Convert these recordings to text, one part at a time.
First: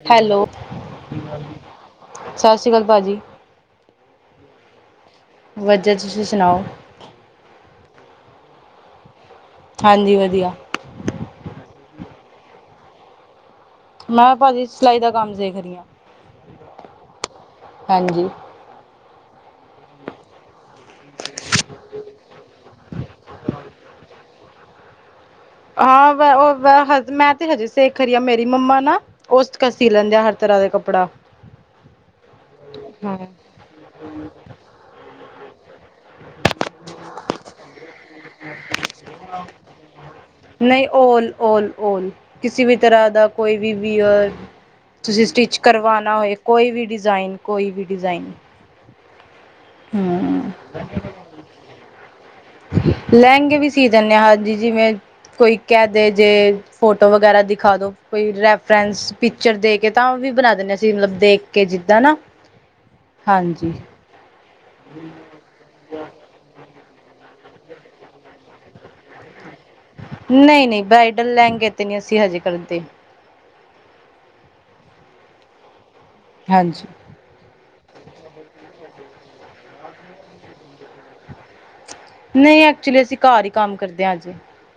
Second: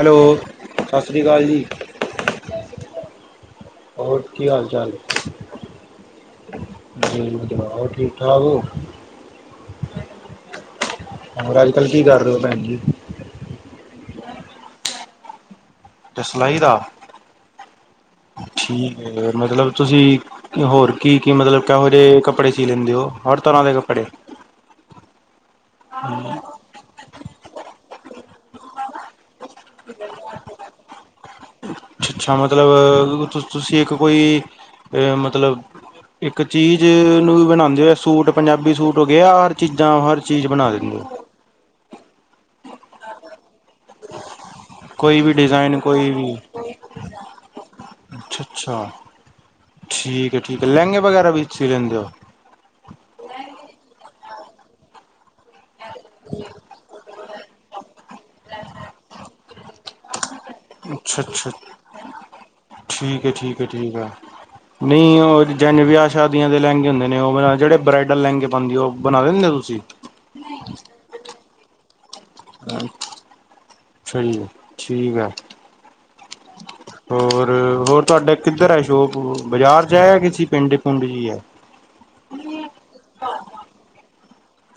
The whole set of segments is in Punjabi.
ਹੈਲੋ ਸਤਿ ਸ਼੍ਰੀ ਅਕਾਲ ਜੀ। ਸਤਿ ਸ਼੍ਰੀ ਅਕਾਲ ਭਾਜੀ ਹੋਰ ਕੀ ਹਾਲ ਚਾਲ ਵਧੀਆ ਤੁਸੀਂ ਸੁਣਾਓ ਜਿਲ ਜਵਾਬ ਠੀਕ-ਠਾਕ ਹੋ। ਹਾਂਜੀ ਵਧੀਆ ਹੋਰ ਅੱਜ-ਕੱਲ ਕੀ ਕਰ ਰਹੇ ਹੋ ਭੈਣ ਜੀ? ਮੈਂ ਭਾਜੀ ਸਿਲਾਈ ਦਾ ਕੰਮ ਸੀਖ ਰਹੀ ਹਾਂ। ਤੇ ਸਲਾਈ ਦਾ ਹਾਂਜੀ ਠੀਕ ਹੈ ਮਤਲਬ ਤੁਸੀਂ ਹੋਰ ਕੀ-ਕੀ ਮਤਲਬ ਕਿਹੋ ਜਿਹੇ ਕੱਪੜੇ ਸੀ ਲੈਂਦੇ ਹੋ ਹਰ ਤਰ੍ਹਾਂ ਦੇ ਕੱਪੜੇ। ਹਾਂ ਉਹ ਮੈਂ ਤੇ ਹਜੇ ਸੇਖ ਰਹੀ ਆ ਮੇਰੀ ਮੰਮਾ ਨਾ ਉਸ ਸੀ ਲੈਂਦੇ ਆ ਹਰ ਤਰ੍ਹਾਂ ਦਾ ਕੱਪੜਾ। ਅੱਛ-ਅੱਛਾ ਹਾਂ। ਮਤਲਬ ਤੁਸੀਂ ਇੱਕ ਕੋਈ ਅ ਮਤਲਬ ਇੱਕ ਚੀਜ਼ ਨੂੰ ਬਣਾਦੇ ਹੋ ਸੂਟ ਪੰਜਾਬੀ ਸੂਟ ਹੋ ਗਿਆ ਹਰ ਚੀਜ਼ਾਂ ਹਰ ਚੀਜ਼ ਬਣਾ ਨਹੀਂ ਦਿੰਦੇ ਹੋ। ਓਲ -ਓਲ ਕਿਸੇ ਵੀ ਤਰ੍ਹਾਂ ਦਾ ਕੋਈ ਵੀਯਰ ਕੋਈ ਤੁਸੀਂ ਵੀ ਸਟਿੱਚ ਡਿਜ਼ਾਇਨ ਕੋਈ ਕਰਵਾਣਾ ਹੋਏ ਵੀ ਕੋਈ ਵੀ ਡਿਜ਼ਾਇਨ ਕੋਈ ਵੀ ਡਿਜ਼ਾਇਨ ਅੱਛਾ ਅੱਛਾ ਹੂੰ ਠੀਕ ਹੈ ਲੈਂਗੇ ਵਗੈਰਾ ਵੀ ਸੀ ਲੈਂਦੇ ਹੋ? ਲੈਂਗੇ ਵੀ ਸੀ ਦਿੰਦੇ ਹਾਂਜੀ ਜਿਵੇਂ ਕੋਈ ਕਹਿ ਦੇ ਜੇ ਫੋਟੋ ਵਗੈਰਾ ਦਿਖਾ ਦੋ ਕੋਈ ਰੈਫਰੈਂਸ ਪਿਕਚਰ ਦੇ ਕੇ ਤਾਂ ਵੀ ਬਣਾ ਦ ਨੇ ਅਸੀਂ ਮਤਲਬ ਅੱਛਾ ਦੇਖ ਅੱਛਾ ਕੇ ਜਿੱਦਾਂ ਨਾ ਠੀਕ ਹੈ ਠੀਕ ਹੈ ਹਾਂਜੀ। ਠੀਕ ਹੈ ਨਹੀਂ ਓ ਜਨ ਵਿਆ ਸ਼ਾਦੀਆਂ ਦੇ ਲੈਂਗੇ ਹੁੰਦੇ ਨੇ ਓ ਜੇੜੇ ਬਰਾਈਡਲ ਲੈਂਗੇ ਪਾਂਦੀ ਓ ਬਣਾ ਦਿੰਦੇ ਓ ਤੁਸੀਂ? ਨਈ-ਨਈ ਬਰਾਾਈਡਲ ਲੈਂਗੇ ਤੇ ਨੀ ਅਸੀਂ ਹਜੇ ਕਰਦੇ। ਅੱਛਾ ਜੀ ਠੀਕ ਐ। ਹਾਂਜੀ। ਹੋਰ-ਹੋਰ ਤੁਹਾਡਾ ਕਿੱਧਰ ਐ ਸ਼ੋਪ ਬਾਜ਼ਾਰ ਚ ਐ ਕਿਸੀ ਪਿੰਡ ਪੁੰਡ ਚ ਈ ਐ ਨਹੀਂ ਐਕਚੁਲੀ ਅਸੀਂ ਘਰ ਹੀ ਕੰਮ ਕਰਦੇ ਹਾਂ ਅਜੇ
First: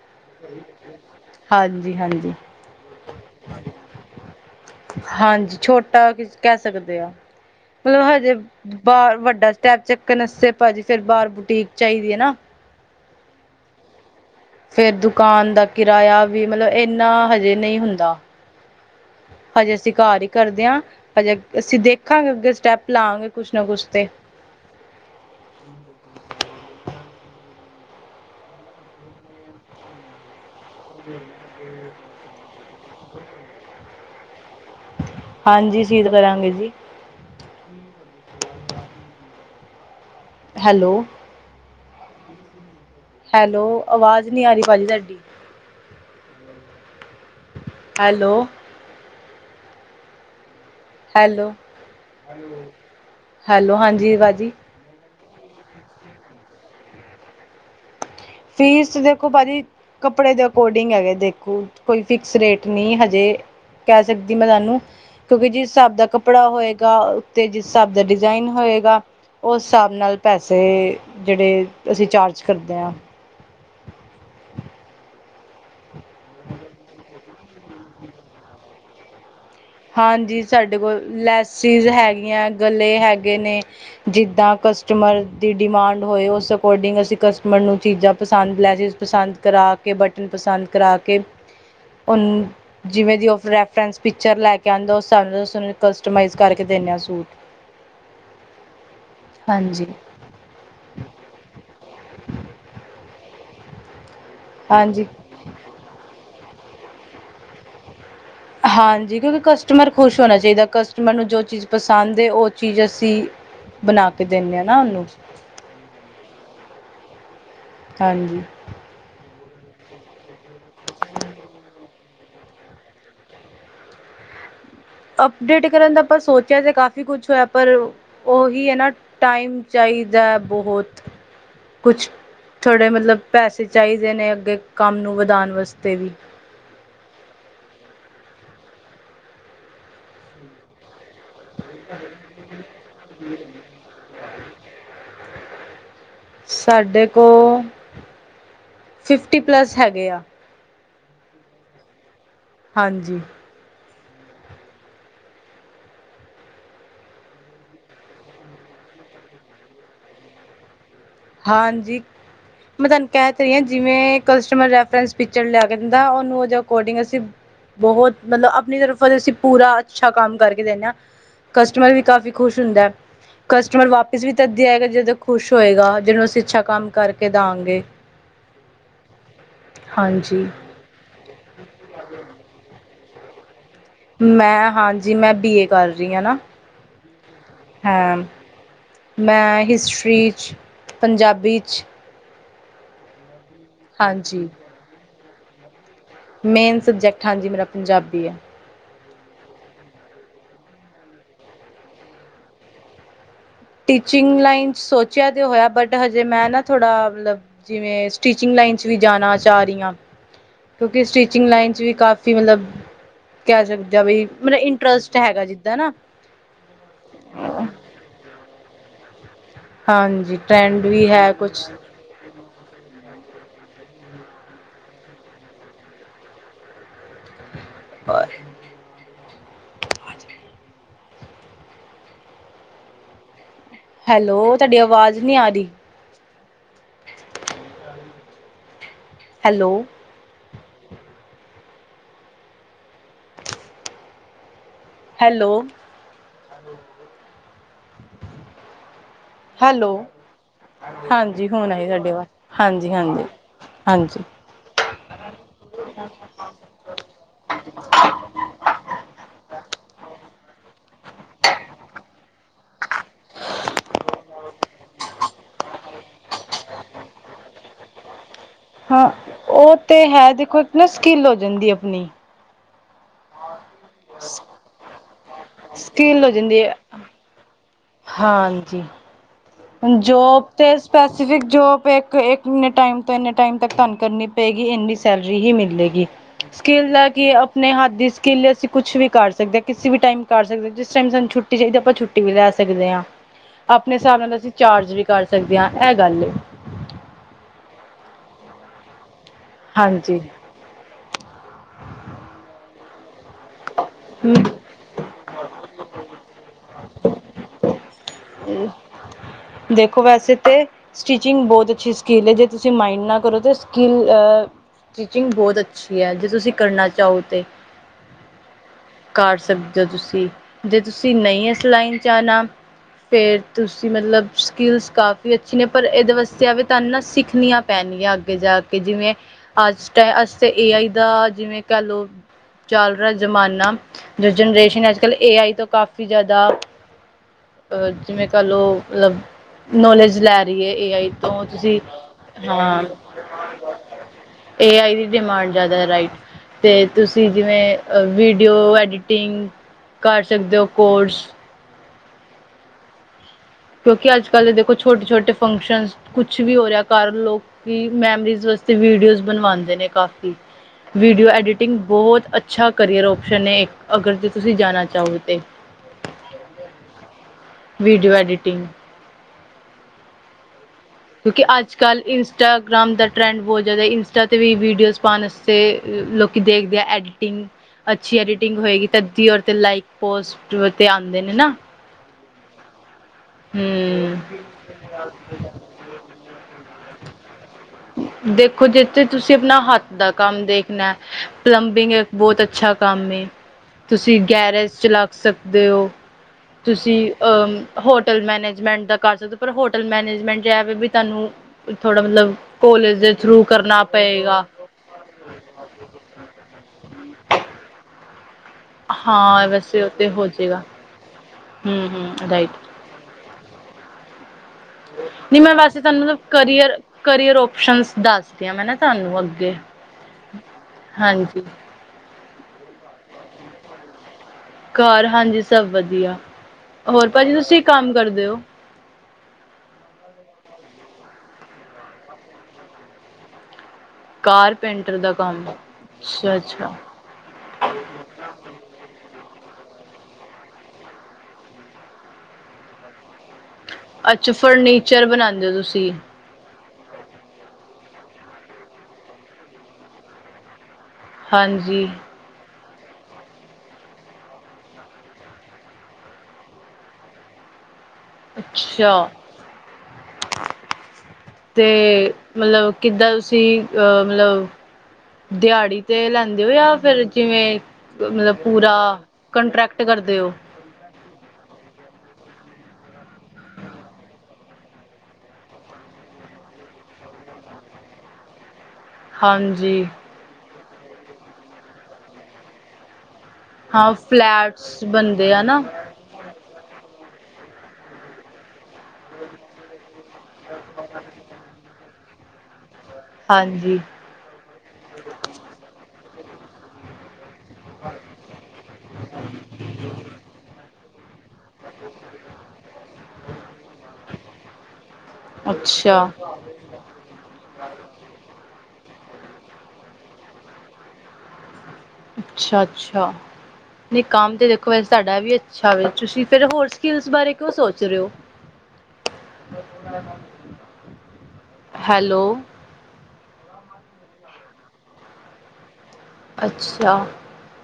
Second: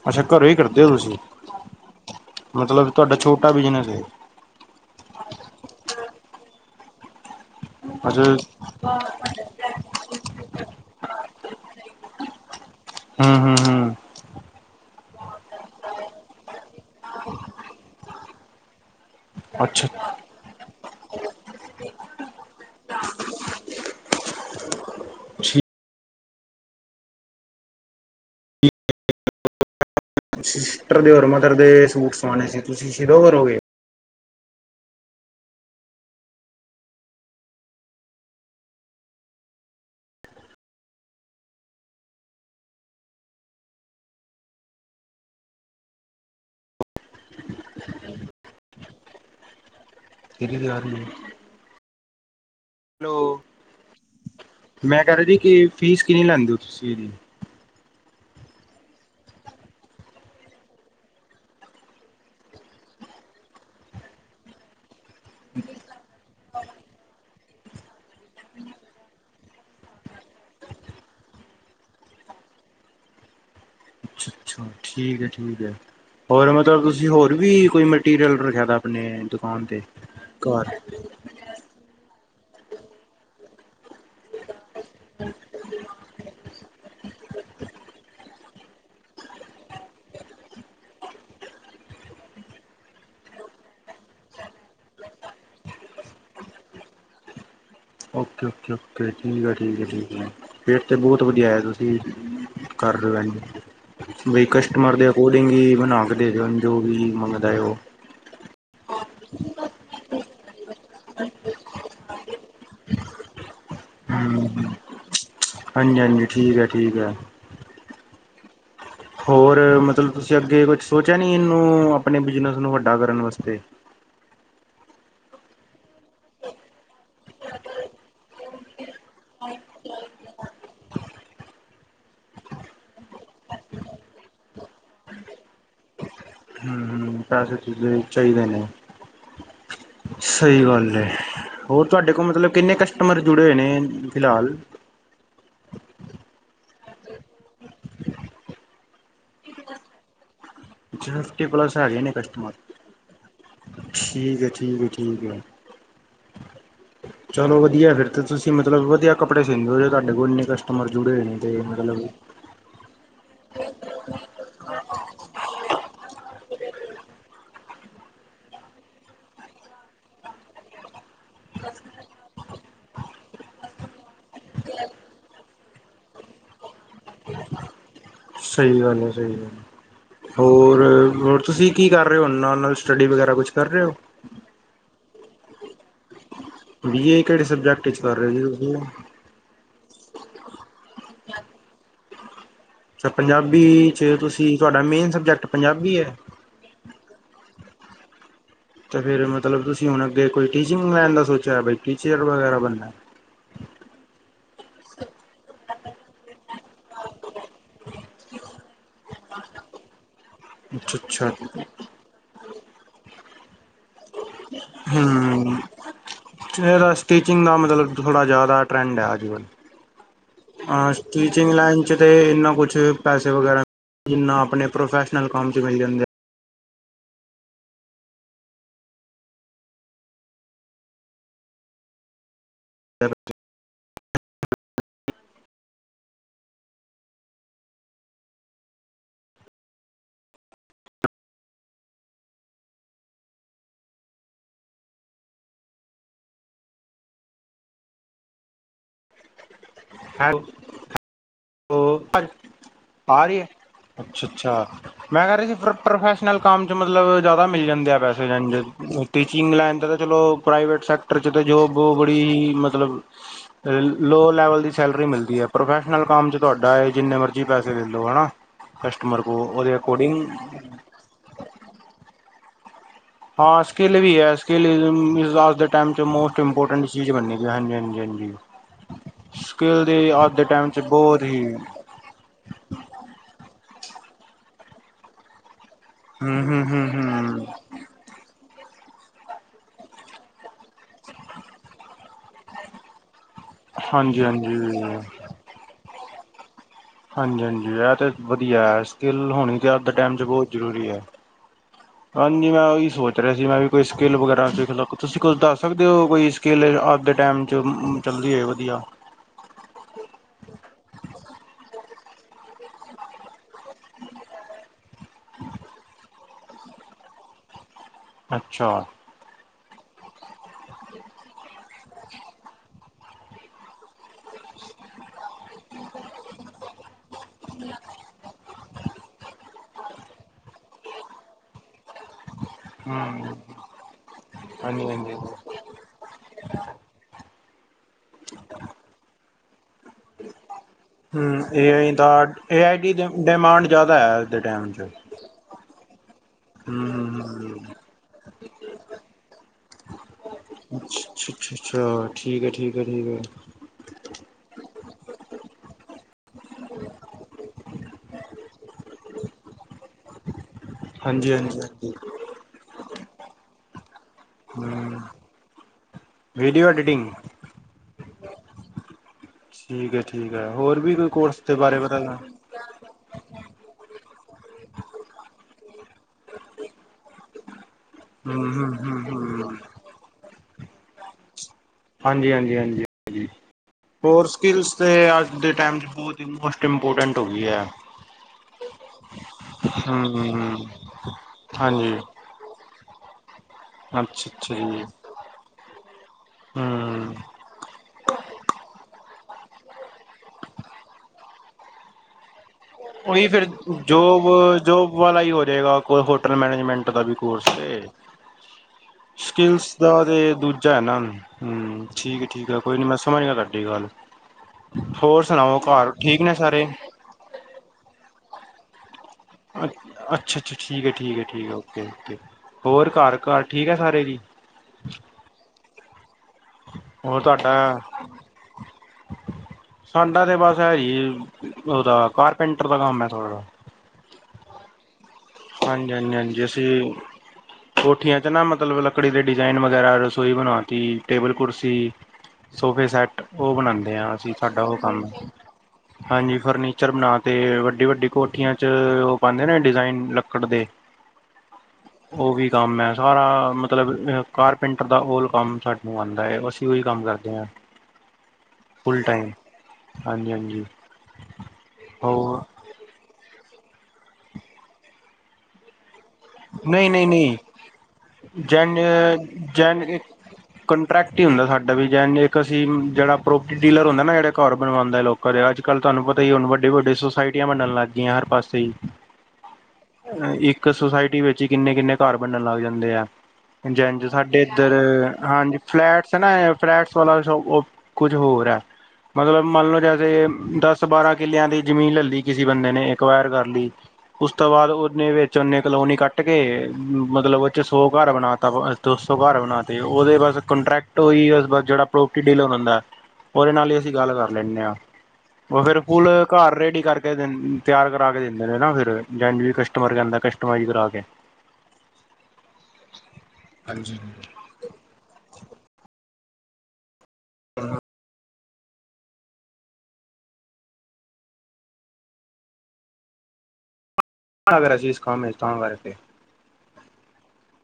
ਅੱਛਾ ਘਰੋਂ ਹੀ ਕਰਦੇ ਹੋ ਤੁਸੀਂ ਹਾਂਜੀ ਮਤਲਬ ਤੁਹਾਡਾ ਛੋਟਾ ਬਿਜਨਸ ਹੈ। ਹਾਂਜੀ ਛੋਟਾ ਕਹਿ ਸਕਦੇ ਹੋ। ਮਤਲਬ ਅੱਛਾ ਹਜੇ ਬਾਹਰ ਵੱਡਾ ਸਟੈਪ ਚੱਕਰ ਨੇ ਪਾਜੀ ਫਿਰ ਬਾਹਰ ਬੁਟੀਕ ਚਾਹੀਦੀ ਹੈ ਨਾ। ਹੂੰ-ਹੂੰ-ਹੂੰ ਫਿਰ ਦੁਕਾਨ ਦਾ ਕਿਰਾਇਆ ਵੀ ਮਤਲਬ ਇੰਨਾ ਹਜੇ ਨਹੀਂ ਹੁੰਦਾ। ਹਜੇ ਅੱਛਾ ਅਸੀਂ ਘਰ ਹੀ ਕਰਦੇ ਹਾਂ ਹਜੇ ਅਸੀਂ ਦੇਖਾਂਗੇ ਅੱਗੇ ਸਟੈਪ ਲਾਗੇ ਕੁਛ ਨਾ ਕੁਛ ਤੇ। ਠੀਕ। ਸਿਸਟਰ ਦੇ ਹੋਰ ਮਦਰ ਦੇ ਸੂਟ ਸਵਾਣੇ ਸੀ ਤੁਸੀਂ ਸ਼ਿਦੋਕਰੋ ਗੇ। ਹਾਂਜੀ ਸੀਦਾ ਕਰਾਂਗੇ ਜੀ। ਹੈਲੋ ਹੈਲੋ, ਆਵਾਜ਼ ਨਹੀਂ ਆ ਰਹੀ ਭਾਅ ਜੀ ਤੁਹਾਡੀ। ਹੈਲੋ [inaudible] ਹੈਲੋ-ਹੈਲੋ, ਹਾਂਜੀ ਭਾਜੀ ਮੈਂ ਕਹਿ ਰਾ ਜੀ, ਕੀ ਫੀਸ ਕਿੰਨੀ ਲੈਂਦੇ ਓ ਤੁਸੀਂ। ਫੀਸ ਦੇਖੋ ਭਾਜੀ ਕੱਪੜੇ ਦੇ ਅਕੋਰਡਿੰਗ ਹੈਗਾ, ਦੇਖੋ ਕੋਈ ਫਿਕਸ ਰੇਟ ਨੀ ਹਜੇ। ਕਹਿ ਸਕਦੀ ਮੈਂ ਤੁਹਾਨੂੰ, ਕਿਉਂਕਿ ਜਿਸ ਹਿਸਾਬ ਦਾ ਕੱਪੜਾ ਹੋਏਗਾ ਤੇ ਜਿਸ ਹਿਸਾਬ ਦਾ ਡਿਜ਼ਾਇਨ ਹੋਏਗਾ। ਓਸ ਹਿਸਾਬ ਨਾਲ ਪੈਸੇ, ਜੇੜੇ ਅਸੀਂ ਚਾਰਜ ਕਰਦੇ ਆ। ਅੱਛਾ-ਅੱਛਾ, ਠੀਕ ਐ-ਠੀਕ ਐ। ਹੋਰ ਮਤਲਬ ਤੁਸੀਂ ਹੋਰ ਵੀ ਕੋਈ ਮਟੀਰੀਅਲ ਰੱਖਿਆ ਦਾ ਆਪਣੇ ਦੁਕਾਨ ਤੇ। ਹਾਂਜੀ ਘਰ ਸਾਡੇ ਕੋਲ ਲੈਸੀਜ਼ ਹੈਗੀਆਂ, ਗਲੇ ਹੈਗੇ ਨੇ, ਜਿੱਦਾਂ ਕਸ ਕਸਟਮਰ ਦੀ ਡਿਮਾਂਡ ਹੋਏ, ਉਸ ਅਕੋਰਡਿੰਗ ਅਸੀਂ ਕਸਟਮਰ ਨੂੰ ਚੀਜ਼ਾਂ ਪ ਸੰਦ ਲੈਸਸ ਪਸੰਦ ਕਰਾ ਕੇ, ਬਟਨ ਪਸੰਦ ਕਰਾ ਕੇ ਹੁਣ ਜਿਵੇਂ ਦੀ ਓਹ ਰੈਫਰੈਂਸ ਪਿਕਚਰ ਲੈ ਕੇ ਆਂਦਾਂ ਉਸ ਸਾਬ ਨਾਲ ਕਸਟਮਾਈਜ਼ ਕਰਕੇ ਦਿੰਨੇ ਆ ਸੂਟ। ਓਕੇ-ਓਕੇ-ਓਕੇ, ਠੀਕ ਐ-ਠੀਕ ਹਾਂਜੀ ਐ-ਠੀਕ ਐ। ਫੇਰ ਤੇ ਬੋਤ ਵਧੀਆ ਐ, ਤੁਸੀਂ ਕਰ ਰੇ ਓ ਇੰਜ, ਬਈ ਕਸਟਮਰ ਹਾਂਜੀ ਦੇ ਅਕੋ ਡਿੰਗ ਈ ਬਣਾ ਕੇ ਦੇ ਦਿਓ, ਜੋ ਵੀ ਮੰਗਦਾ ਐ ਓਹ। ਹਾਂਜੀ ਕਿਉਂਕਿ ਕਸਟਮਰ ਖੁਸ਼ ਹੋਣਾ ਚਾਈਦੈ, ਕਸਟਮਰ ਨੂੰ ਜੋ ਚੀਜ਼ ਪਸੰਦ ਏ, ਓਹ ਚੀਜ਼ ਅਸੀਂ ਬਣਾ ਕੇ ਦਿੰਨੇ ਆ ਨਾ ਓਹਨੂੰ। ਹਾਂਜੀ-ਹਾਂਜੀ, ਠੀਕ ਐ-ਠੀਕ ਐ। ਹਾਂਜੀ। ਹੋਰ ਮਤਲਬ ਤੁਸੀਂ ਅੱਗੇ ਕੁਛ ਸੋਚਿਆ ਨੀ, ਏਨੂੰ ਆਪਣੇ ਬਿਜਨਸ ਨੂੰ ਵੱਡਾ ਕਰਨ ਵਾਸਤੇ। ਅਪਡੇਟ ਕਰਨ ਦਾ ਆਪਾਂ ਸੋਚਿਆ ਤੇ ਕਾਫੀ ਕੁੱਛ ਹੋਇਆ, ਪਰ ਓਹੀ ਐ ਨਾ, ਟਾਈਮ ਚਾਈਦੈ ਬੋਹਤ। ਕੁੱਛ ਥੋੜ੍ਹੇ ਮਤਲਬ ਪੈਸੇ ਚਾਈਦੇ ਨੇ, ਅੱਗੇ ਕੰਮ ਨੂੰ ਵਧਾਣ ਵਾਸਤੇ ਵੀ। ਹੂੰ-ਹੂੰ। ਪੈਸੇ ਪੂਸੇ ਵੀ ਚਾਈਦੇ ਨੇ, ਸਈ ਗੱਲ ਏ। ਹੋਰ ਤੁਹਾਡੇ ਕੋਲ ਮਤਲਬ ਕਿੰਨੇ ਕਸਟਮਰ ਜੁੜੇ ਹੋਏ ਨੇ ਫਿਲਹਾਲ। ਸਾਡੇ ਕੋਲ ਫਿਫਟੀ ਪਲੱਸ ਹੈਗੇ ਆ। ਅੱਛਾ, ਫਿਫਟੀ ਪਲੱਸ ਹੈਗੇ ਨੇ ਕਸਟਮਰ। ਹਾਂਜੀ। ਠੀਕ ਐ-ਠੀਕ ਐ-ਠੀਕ ਐ। ਚਲੋ ਵਧੀਆ ਫਿਰ ਤੇ, ਤੁਸੀਂ ਮਤਲੱਬ ਵਧੀਆ ਕੱਪੜੇ ਸੀਂਦੇ ਹੋ, ਜੇ ਤੁਹਾਡੇ ਕੋਲ ਇਨੇ ਕਸਟਮਰ ਕਸਟਮਰ ਜੁੜੇ ਹੋਏ ਨੇ ਤੇ ਮਤਲਬ। ਹਾਂਜੀ ਮੈਂ ਤੁਹਾਨੂੰ ਕਹਿ ਤੇ ਰਹੀ ਆਂ ਜਿਵੇਂ ਕਸਟਮਰ ਰੇਫਰੈਂਸ ਪਿਕਚਰ ਲਿਆ ਕੇ ਦਿੰਦਾ, ਓਹਨੂੰ ਉਹਦੇ ਅਕੋਰਡਿੰਗ ਅਸੀਂ ਬਹੁਤ ਮਤਲੱਬ ਆਪਣੀ ਤਰਫੋਂ ਅਸੀਂ ਪੂਰਾ ਅੱਛਾ ਕੰਮ ਕਰਕੇ ਦਿੰਨੇ ਆਂ। ਕਸਟਮਰ ਵੀ ਕਾਫੀ ਖੁਸ਼ ਹੁੰਦਾ ਐ, ਕਸਟਮਰ ਵਾਪਿਸ ਵੀ ਤਦੇ ਆਏਗਾ ਜਦੋਂ ਖੁਸ਼ ਹੋਏਗਾ। ਜਿਹਨੂੰ ਅਸੀਂ ਅੱਛਾ ਕੰਮ ਕਰਕੇ ਦਾਂਗੇ। ਸਈ ਗੱਲ ਐ, ਸਈ ਗੱਲ ਐ ਹਾਂਜੀ ਹੋਰ ਰ ਹੋਰ ਤੁਸੀਂ ਕੀ ਕਰ ਰਏ ਓ, ਹੁਣ ਨਾਲ-ਨਾਲ ਸਟੱਡੀ ਵਗੈਰਾ ਕੁੱਛ ਕਰ ਰੇ ਓ। ਮੈਂ ਹਾਂਜੀ, ਮੈਂ ਬੀ ਏ ਕਰ ਰੀ ਆ ਨਾ। ਬੀ ਏ ਕਿਹੜੇ ਸਬਜੈਕਟ ਵਿਚ ਹਾਂ ਕਰ ਰੇ ਓ ਜੀ ਤੁਸੀਂ। ਮੈਂ ਹਿਸਟਰੀ ਚ, ਪੰਜਾਬੀ ਚ। ਅੱਛਾ ਪੰਜਾਬੀ ਚ ਹਾਂਜੀ ਤੁਸੀਂ, ਤੁਹਾਡਾ ਮੇਨ ਸਬਜੈਕਟ ਪੰਜਾਬੀ ਐ। ਮੇਨ ਸਬਜੈਕਟ, ਹਾਂਜੀ ਮੇਰਾ ਪੰਜਾਬੀ ਏ। ਤੇ ਫੇਰ ਮਤਲਬ ਤੁਸੀਂ ਹੁਣ ਅੱਗੇ ਕੋਈ ਟੀਚਿੰਗ ਲੈਣ ਦਾ ਸੋਚਿਆ, ਬਈ ਟੀਚਰ ਵਗੈਰਾ ਬਣਨੈ। ਟੀਚਿੰਗ ਲਾਈਨ 'ਚ ਸੋਚਿਆ ਤੇ ਹੋਇਆ ਬਟ ਹਜੇ ਮੈਂ ਨਾ ਥੋੜਾ ਮਤਲਬ ਜਿਵੇਂ ਸਟੀਚਿੰਗ ਲਾਈਨ ਚ ਵੀ ਜਾਣਾ ਚਾ ਰੀ ਆ। ਕਿਉਂਕਿ ਅੱਛਾ-ਅੱਛਾ ਸਟਿਚਿੰਗ ਲਾਈਨ ਚ ਵੀ ਕਾਫੀ ਮਤਲਬ ਕੈ ਸਕਦੇ ਹਾਂ ਵਈ ਮਤਲੱਬ ਇੰਟਰੱਸਟ ਹੈਗਾ ਹੂੰ ਜਿੱਦਾਂ ਨਾ ਇਹਦਾ ਸਟੀਚਿੰਗ ਦਾ ਮਤਲੱਬ ਥੋੜ੍ਹਾ ਜਿਆਦਾ ਟਰੈਂਡ ਹੈ ਅੱਜ- ਕੱਲ। ਹਾਂਜੀ, ਟਰੈਂਡ ਵੀ ਹੈ ਕੁੱਛ। ਕਿਤੇ ਇੰਨਾ ਕੁਛ ਪੈਸੇ ਵਗੈਰਾ ਜਿੰਨਾ ਆਪਣੇ ਪ੍ਰੋਫੈਸ਼ਨਲ ਕੰਮ 'ਚ ਮਿਲ ਜਾਂਦੇ। ਹਾਂ [unintelligible] ਚ [unintelligible] ਹੈਲੋ! ਤੁਹਾਡੀ ਆਵਾਜ਼ ਨਹੀਂ ਆ ਰਹੀ। Hello hello! ਚਲ [unintelligible] ਹੈਲੋ ਹੈਲ [unintelligible] ਹਾਂਜੀ, ਹੁਣ ਆਈ ਤੁਹਾਡੀ ਆਵਾਜ਼ ਹਾਂਜੀ -ਹਾਂਜੀ ਆ ਰਹੀ ਹੈ -ਹਾਂਜੀ। ਅੱਛਾ ਅੱਛਾ! ਮੈਂ ਕਹਿ ਰਹੀ ਸੀ ਪ੍ਰੋ -ਪ੍ਰੋਫੈਸ਼ਨਲ ਕੰਮ 'ਚ ਮਤਲੱਬ ਜਿਆਦਾ ਮਿਲ ਜਾਂਦੇ ਆ ਪੈਸੇ ਜਾ ਐਂਜ। ਟੀਚਿੰਗ ਲਾਈਨ ਤੇ ਤਾਂ ਚਲੋ ਪ੍ਰਾਈਵੇਟ ਸੈਕਟਰ 'ਚ ਤਾਂ ਜੋਬ ਬੜੀ ਹੀ ਮਤਲੱਬ ਲੋ ਲੈਵਲ ਦੀ ਸੈਲਰੀ ਮਿਲਦੀ ਹੈ ਪ੍ਰੋਫੈਸ਼ਨਲ ਕੰਮ 'ਚ ਤੁਹਾਡਾ ਇਹ ਜਿੰਨੇ ਮਰਜ਼ੀ ਪੈਸੇ ਲੈਲੋ ਹਨਾ। ਹਾਂ ਉਹ ਤੇ ਹੈ, ਦੇਖੋ ਇੱਕ ਨਾ ਸਕਿੱਲ ਹੋ ਜਾਂਦੀ ਆਪਣੀ। ਹਾਂ, ਸਕਿੱਲ ਵੀ ਹੈ। ਸਕਿੱਲ ਅੱਜ ਦੇ ਟਾਈਮ 'ਚ ਸਕਿੱਲ ਹੋ ਮੋਸਟ ਜਾਂਦੀ ਹੈ ਇੰਪੋਰਟੈਂਟ ਚੀਜ਼ ਬਣ ਗਈ। ਹਾਂਜੀ- ਹਾਂਜੀ -ਹਾਂਜੀ ਸਕਿੱਲ ਦੇ ਅੱਜ ਦੇ ਜੋਬ ਤੇ ਟਾਈਮ 'ਚ ਬਹੁਤ ਸਪੈਸੀਫਿਕ ਹੀ ਜੋਬ ਇੱਕ- ਇੱਕ ਇੰਨੇ ਟਾਈਮ ਤੋਂ ਇੰਨੇ ਟਾਈਮ ਤੱਕ ਤਹਾਨੂੰ ਕਰਨੀ ਪਏਗੀ ਇੰਨੀ ਸੈਲਰੀ ਹੀ ਮਿਲੇਗੀ। ਹੂੰ ਹੂੰ ਹੂੰ ਸਕਿੱਲ ਦਾ ਕਿ ਏ ਹੂੰ ਆਪਣੇ ਹੱਥ ਦੀ ਸਕਿੱਲ ਚ ਕੁੱਛ ਵੀ ਕਰ ਸਕਦੇ ਹਾਂ ਕਿਸੇ ਵੀ ਟਾਈਮ ਕਰ ਸਕਦੇ ਹਾਂ ਜਿਸ ਟਾਈਮ ਸਾਨੂੰ ਛੁੱਟੀ ਚਾਹੀਦੀ ਆਪਾਂ ਛੁੱਟੀ ਵੀ ਲੈ ਸਕਦੇ ਹਾਂ। ਆਪਣੇ ਹਿਸਾਬ ਹਾਂਜੀ ਨਾਲ ਅਸੀਂ ਚਾਰਜ ਹਾਂਜੀ ਵੀ ਕਰ ਸਕਦੇ ਹਾਂ ਇਹ ਗੱਲ ਏ। ਹਾਂਜੀ -ਹਾਂਜੀ, ਇਹ ਤੇ ਵਧੀਆ ਐ। ਸਕਿੱਲ ਹੋਣੀ ਤੇ ਅੱਜ ਦੇ ਟਾਈਮ ਹਾਂਜੀ ਚ ਬਹੁਤ ਜ਼ਰੂਰੀ ਹੈ। ਹਾਂਜੀ, ਮੈਂ ਉਹੀ ਸੋਚ ਰਿਹਾ ਸੀ ਮੈਂ ਵੀ ਕੋਈ ਸਕਿੱਲ ਵਗੈਰਾ ਸਿੱਖ ਲਾਂ ਤੁਸੀਂ ਕੁਝ ਦੱਸ ਸਕਦੇ ਹੋ? ਕੋਈ ਸਕਿੱਲ ਅੱਜ ਦੇ ਟਾਈਮ 'ਚ ਚੱਲਦੀ ਹੋਏ ਵਧੀਆ। ਦੇਖੋ ਵੈਸੇ ਤੇ। ਸਟਿਚਿੰਗ ਬਹੁਤ ਅੱਛੀ ਸਕਿੱਲ ਹੈ। ਜੇ ਤੁਸੀਂ ਮਾਈਂਡ ਨਾ ਕਰੋ ਤਾਂ ਸਕਿੱਲ ਅ ਟੀਚਿੰਗ ਬਹੁਤ ਅੱਛੀ ਹੈ। ਜੇ ਤੁਸੀਂ ਕਰਨਾ ਚਾਹੋ ਤੇ। ਅੱਛਾ! ਕਰ ਸਕਦੇ ਹੋ ਤੁਸੀਂ, ਜੇ ਤੁਸੀਂ ਨਹੀਂ ਇਸ ਲਾਈਨ 'ਚ ਆਉਣਾ। ਫੇਰ ਤੁਸੀਂ ਮਤਲਬ ਸਕਿੱਲਸ ਕਾ ਵੀ ਅੱਛੀ ਨੇ ਪਰ ਇਹਦੇ ਵਾਸਤੇ ਵੀ ਤੁਹਾਨੂੰ ਨਾ ਸਿੱਖਣੀਆਂ ਪੈਣੀਆਂ ਅੱਗੇ ਜਾ ਕੇ। ਜਿਵੇਂ ਅੱਜ ਟ ਅਜ ਤੇ ਏ ਆਈ ਦਾ ਜਿਵੇਂ ਕਹਿ ਲਓ। ਚੱਲ ਰਿਹਾ ਹੂੰ ਜ਼ਮਾਨਾ ਜੋ ਹਾਂਜੀ ਜਨਰੇਸ਼ਨ ਅੱਜ ਹਾਂਜੀ -ਕੱਲ੍ਹ ਏ ਆਈ ਤੋਂ ਕਾਫ਼ੀ ਜ਼ਿਆਦਾ [unintelligible] ਜਿਵੇਂ ਕਹਿ ਲਓ ਮਤਲੱਬ- ਨੌਲੇਜ ਲੈ ਰਹੀ ਹੈ ਏ ਆਈ ਤੋਂ ਹੂੰ ਏ ਤੁਸੀਂ, ਆਈ ਦਾ ਏ ਆਈ ਹਾਂ। ਦੀ ਡਿਮਾਂਡ ਜ਼ਿਆਦਾ ਹੈ ਅੱਜ ਦੇ ਟਾਈਮ ਏ 'ਚ ਆਈ ਦੀ ਡਿਮਾਂਡ ਜ਼ਿਆਦਾ, ਰਾਈਟ ਅਤੇ ਹੂੰ ਹੂੰ ਤੁਸੀਂ ਹੂੰ ਜਿਵੇਂ ਵੀਡੀਓ ਐਡੀਟਿੰਗ ਕਰ ਸਕਦੇ ਹੋ, ਕੋਰਸ। ਅੱਛਾ ਅੱਛਾ -ਅੱਛਾ, ਠੀਕ ਹੈ -ਠੀਕ ਹੈ -ਠੀਕ ਹੈ। ਕਿਉਂਕਿ ਅੱਜ -ਕੱਲ੍ਹ ਦੇਖੋ ਛੋਟੇ- ਛੋਟੇ ਫੰਕਸ਼ਨ ਕੁੱਛ ਵੀ ਹੋ ਰਿਹਾ ਘਰ ਲੋ ਵੀ ਮੈਮਰੀਜ਼ ਵਾਸਤੇ ਵੀਡੀਓਜ਼ ਬਣਵਾਉਂਦੇ ਨੇ ਕਾਫੀ ਵੀਡੀਓ ਹਾਂਜੀ ਹਾਂਜੀ ਐਡਿਟਿੰਗ ਹਾਂਜੀ ਬਹੁੱਤ ਅੱਛਾ ਕਰਿਅਰ ਓਪਸ਼ਨ ਹੈ ਇੱਕ ਅਗਰ ਤੁਸੀਂ ਜਾਣਾ ਹੂੰ, ਚਾਹੋ ਤੇ ਵੀਡੀਓ ਐਡੀਟਿੰਗ। Video editing. ਠੀਕ ਆ ਠੀਕ ਹੋਰ ਵੀ ਕੋਈ। ਕੋਰਸ ਕਿਉਂਕਿ ਦੇ ਅੱਜ ਬਾਰੇ ਪਤਾ ਕੱਲ੍ਹ ਇੰਸਟਾਗ੍ਰਾਮ ਦਾ। ਟਰੈਂਡ ਬਹੁਤ ਜ਼ਿਆਦਾ ਇੰਸਟਾਗ੍ਰਾਮ 'ਤੇ ਵੀਡੀਓਜ਼ ਪਾਉਣ ਵਾਸਤੇ ਲੋਕ ਦੇਖਦੇ ਆ ਐਡੀਟਿੰਗ। ਅੱਛੀ ਹੂੰ ਐਡੀਟਿੰਗ ਹੂੰ ਹੋਏਗੀ ਤੇ ਹੂੰ ਅੱਧੀ ਔਰ ਤੇ ਹੂੰ ਲਾਈਕ ਪੋਸਟ ਤੇ ਆਂਦੇ ਨੇ ਨਾ। ਹਾਂਜੀ ਹਾਂਜੀ, ਹਾਂਜੀ ਹਾਂ ਹੋਰ ਹਮ ਸਕਿੱਲਸ ਤੇ ਅੱਜ ਦੇ ਟਾਈਮ ਚ ਬਹੁਤ ਮੋਸਟ ਇੰਪੋਰਟੈਂਟ ਹੋ ਗਈ ਐ। ਦੇਖੋ ਜਿੱਸ ਚ ਤੁਸੀਂ ਆਪਣਾ ਹੱਥ ਦਾ ਕੰਮ ਹਮ ਦੇਖਣਾ। ਪਲਬਿੰਗ ਹਾਂਜੀ ਇੱਕ ਬਹੁਤ ਅੱਛਾ ਕੰਮ ਐ। ਤੁਸੀਂ ਅੱਛਾ ਅੱਛਾ ਗੈਰੇਜ ਜੀ ਚ ਲੱਗ ਸਕਦੇ ਹੋ ਤੁਸੀਂ ਹਮ ਅਹ। ਹੋਟਲ ਮੈਨੇਜਮੈਂਟ ਦਾ ਕਰ ਸਕਦੇ ਹੋ, ਪਰ ਹੋਟਲ ਮੈਨੇਜਮੈਂਟ ਚ ਵੀ ਤੁਹਾਨੂੰ ਥੋੜ੍ਹਾ ਮਤਲਬ। ਕੋਲਜ ਦੇ ਉਹੀ ਥਰੂ ਫੇਰ ਕਰਨਾ ਪਏਗਾ ਜੋਬ- ਜੋਬ। ਵਾਲਾ ਹੀ ਹੋ ਜੇਗਾ, ਕੋਈ ਹੋਟਲ ਮੈਨੇਜਮੈਂਟ ਦਾ ਵੀ ਕੋਰਸ ਏ। ਹਾਂ ਸਕਿੱਲਸ ਵੈਸੇ ਉਹ ਦਾ ਹੋ ਤੇ ਜਾਏਗਾ ਦੂਜਾ ਐ ਨਾ। ਹੂੰ, ਠੀਕ ਆ ਠੀਕ ਆ ਕੋਈ ਨੀ ਮੈਂ ਸਮਝ ਗਿਆ ਨਾ ਤੁਹਾਡੀ ਗੱਲ। ਹੋਰ ਨਹੀਂ ਮੈਂ ਸੁਣਾਓ ਵੈਸੇ ਘਰ ਤੁਹਾਨੂੰ ਮਤਲਬ ਠੀਕ ਨੇ ਸਾਰੇ ਕਰੀਅਰ-ਕਰੀਅਰ, ਓ ਦੱਸਦੀ ਹਾਂ ਮੈਂ ਨਾ ਤੁਹਾਨੂੰ ਅੱ। ਅੱ ਅੱਛਾ-ਅੱਛਾ ਠੀਕ ਐ ਠੀਕ ਐ ਠੀ ਐ ਓਕੇ -ਓਕੇ ਹੋਰ ਘਰ-ਘਰ ਠੀਕ ਐ ਸਾਰੇ ਜੀ। ਘਰ ਹਾਂਜੀ ਸਭ ਵਧੀਆ ਹੋਰ ਭਾਜੀ ਤੁਸੀਂ ਇੱਕ ਕੰਮ ਕਰਦੇ ਹੋ। ਸਾਡਾ ਤੇ ਬਸ ਇਹੀ ਜੀ ਉਹਦਾ ਕਾਰਪੈਂਟਰ ਦਾ ਕੰਮ ਹੈ ਥੋੜਾ ਜਾ। ਕਾਰਪੈਂਟਰ ਦਾ ਕੰਮ ਹੈ ਹਾਂਜੀ ਹਾਂਜੀ ਹਾਂਜੀ ਅੱਛਾ-ਅੱਛਾ। ਅਸੀਂ ਕੋਠੀਆਂ ਚ ਨਾ ਮਤਲਬ ਲੱਕੜੀ ਦੇ ਡਿਜ਼ਾਇਨ ਵਗੈਰਾ ਰਸੋਈ ਬਣਾਤੀ ਟੇਬਲ ਕੁਰਸੀ। ਸੋਫੇ ਸੈਟ ਉਹ ਬਣਾਂਦੇ ਆ ਅੱਛਾ ਅਸੀਂ ਸਾਡਾ ਉਹ ਕੰਮ ਫਰਨੀਚਰ ਬਣਾਉਂਦੇ ਹੋ ਤੁਸੀਂ ਹਾਂਜੀ ਫਰਨੀਚਰ। ਬਣਾ ਤੇ ਵੱਡੀ ਵੱਡੀ ਕੋਠੀਆਂ ਚ ਉਹ ਪਾਂਦੇ ਨੇ ਡਿਜ਼ਾਇਨ ਲੱਕੜ ਦੇ। ਹਾਂਜੀ। ਉਹ ਵੀ ਕੰਮ ਐ ਸਾਰਾ ਮਤਲਬ ਕਾਰਪੈਂਟਰ ਦਾ ਉਹ ਕੰਮ ਸਾਨੂੰ ਆਂਦੇ ਆ, ਅਸੀਂ ਉਹੀ ਕੰਮ ਕਰਦੇ ਹਾਂ। [unintelligible] ਅੱਛਾ ਫੁੱਲ ਟਾਈਮ ਹਾਂਜੀ ਹਾਂਜੀ ਤੇ ਹੋਰ ਮਤਲਬ। ਕਿੱਦਾਂ ਤੁਸੀਂ ਅਹ ਮਤਲਬ ਦਿਹਾੜੀ ਤੇ ਲੈਂਦੇ। ਹੋ ਜਾਂ ਨਹੀਂ ਫਿਰ ਨਹੀਂ ਨਹੀਂ ਜਿਵੇਂ ਮਤਲਬ ਪੂਰਾ ਜੈਨ ਕੰਟਰੈਕਟ ਜੈਨ ਕਰਦੇ ਓ। ਕੰਟਰੈਕਟ ਹੀ ਹੁੰਦਾ, ਸਾਡਾ ਵੀ ਇੱਕ ਅਸੀਂ ਜਿਹੜਾ ਪ੍ਰੋਪਰਟੀ ਡੀਲਰ ਹੁੰਦਾ ਨਾ ਜਿਹੜਾ ਘਰ ਬਣਵਾਂਦੇ ਲੋਕ। ਕਰ ਅੱਜ ਕੱਲ੍ਹ ਤੁਹਾਨੂੰ ਪਤਾ ਹੀ, ਹੁਣ ਵੱਡੇ -ਵੱਡੇ ਸੋਸਾਇਟੀਆਂ ਬਣਨ ਲੱਗ ਗਈਆਂ ਹਰ ਪਾਸੇ ਹੀ। ਹਾਂਜੀ। ਇੱਕ ਸੁਸਾਇਟੀ ਵਿੱਚ ਕਿੰਨੇ ਕਿੰਨੇ ਘਰ ਬਣਨ ਲੱਗ ਜਾਂਦੇ ਆ। ਹਾਂ ਹਾਂਜੀ-ਹਾਂਜੀ ਸਾਡੇ ਇੱਧਰ ਫਲੈਟਸ ਬਣਦੇ ਆ ਹਾਂਜੀ ਨਾ ਫਲੈਟਸ ਨਾ। ਫਲੈਟਸ ਵਾਲਾ ਸ਼ੋ ਕੁਝ ਹੋਰ ਐ। ਮਤਲਬ ਮੰਨ ਲਓ ਜੈਸੇ ਦਸ ਬਾਰਾਂ ਕਿੱਲਿਆਂ ਦੀ ਜ਼ਮੀਨ ਲੈ ਲੀ ਕਿਸੇ ਬੰਦੇ ਨੇ। ਕਰ ਲਈ ਹਾਂਜੀ ਉਸ ਤੋਂ ਬਾਅਦ ਉਹਨੇ ਵਿੱਚ ਓਨੇ ਕਲੋਨੀ ਕੱਟ ਕੇ ਮਤਲਬ ਸੌ ਘਰ ਬਣਾ ਤੇ ਦੋ ਸੌ ਘਰ ਬਣਾ ਤਾਂ ਉਹਦੇ ਬਸ ਕੰਟਰੈਕਟ ਹੋਈ ਉਸ ਬਸ ਅ ਜਿਹੜਾ ਪ੍ਰੋਪਰਟੀ ਡੀਲਰ ਹੁੰਦਾ ਉਹਦੇ ਨਾਲ ਹੀ ਅਸੀਂ ਗੱਲ ਕਰ ਲੈਣੇ ਆ। ਅੱਛਾ। ਘਰ ਰੈਡੀ ਕਰਕੇ ਤਿਆਰ ਕਰਾਕੇ ਦਿੰਦੇ ਨੇ ਨਾ ਫਿਰ ਜਾਂ ਵੀ ਕਸਟਮਰ ਕਹਿੰਦਾ ਕਸਟਮਾਈਜ਼ ਕਰਾ। ਕੇ। ਅੱਛਾ-ਅੱਛਾ, ਨਹੀਂ ਕੰਮ ਤੇ ਦੇਖੋ ਵੈਸੇ ਤੁਹਾਡਾ ਵੀ ਅੱਛਾ ਵੈ ਤੁਸੀਂ ਫਿਰ ਹੋਰ। ਸਕਿੱਲਸ ਬਾਰੇ ਕਿਉਂ ਸੋਚ ਰਹੇ ਹੋ। ਹੈਲੋ। ਅਗਰਸੀਜ਼ ਕੰਮ ਵਿੱਚ ਤਾਂ ਕਰਕੇ। ਅੱਛਾ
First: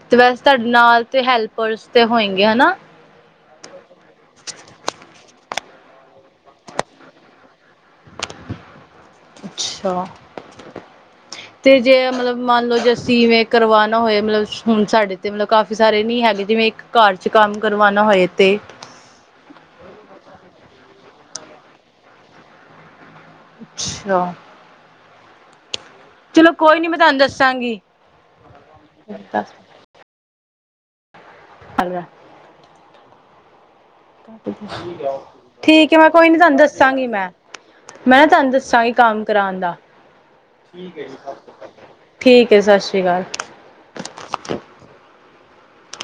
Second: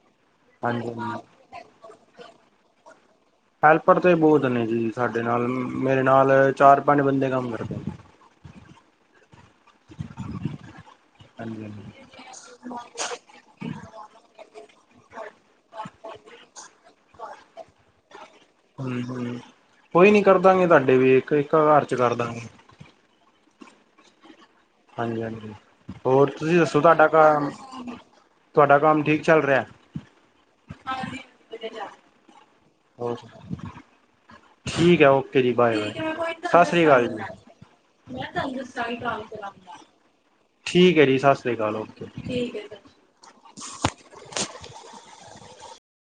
ਤੇ ਵੈਸੇ ਤੁਹਾਡੇ ਨਾਲ ਹਾਂਜੀ ਤੇ ਹੈਲਪਰਸ ਤੇ ਹੋਏਗੇ ਹਨਾ। ਹੈਲਪਰ ਤਾਂ ਬਹੁਤ ਨੇ ਜੀ ਸਾਡੇ ਨਾਲ ਮੇਰੇ ਨਾਲ ਚਾਰ ਪੰਜ ਬੰਦੇ ਕੰਮ ਕਰਦੇ। ਅੱਛਾ। ਹਾਂਜੀ ਤੇ ਜੇ ਮਤਲਬ ਮੰਨ ਲੋ, ਜੇ ਅਸੀ ਵੇਂ ਕਰਵਾਣਾ ਹੋਏ ਮਤਲਬ ਹੁਣ ਸਾਡੇ ਤੇ ਮਤਲਬ ਕਾਫੀ ਸਾਰੇ ਨੀ ਹੈਗੇ ਜਿਵੇਂ ਇੱਕ ਘਰ ਚ ਕੰਮ ਕਰਵਾਣਾ ਹੋਏ ਅਤੇ ਹੂੰ-ਹੂੰ ਕੋਈ ਨੀ ਕਰਦਾਂਗੇ। ਤੁਹਾਡੇ ਵੀ ਇੱਕ-ਇੱਕ ਘਰ ਚ ਕਰਦਾਂਗੇ। ਅੱਛਾ। ਹਾਂਜੀ-ਹਾਂਜੀ ਹੋਰ ਚਲੋ ਤੁਸੀਂ ਕੋਈ ਦੱਸੋ ਨੀ ਮੈਂ ਤੁਆਡਾ ਤੁਹਾਨੂੰ ਕੰਮ ਦੱਸਾਂਗੀ ਤੁਹਾਡਾ ਕੰਮ ਠੀਕ ਚੱਲ ਰਿਆ। ਆਹ ਲੈ। [unintelligible] ਠੀਕ ਹੈ ਓਕੇ ਜੀ ਬਾਏ ਠੀਕ ਐ ਮੈਂ ਕੋਈ ਬਾਏ ਨੀ ਤੁਹਾਨੂੰ ਸਤਿ ਸ੍ਰੀ ਦੱਸਾਂਗੀ ਅਕਾਲ ਜੀ ਮੈਂ ਮੈਂ ਤੁਆਨੂੰ ਦੱਸਾਂਗੀ ਕੰਮ ਕਰਾਣ ਦਾ ਠੀਕ ਹੈ ਜੀ ਸਤਿ ਸ੍ਰੀ ਅਕਾਲ ਓਕੇ। ਠੀਕ ਸਤਿ ਸ੍ਰੀ ਅਕਾਲ।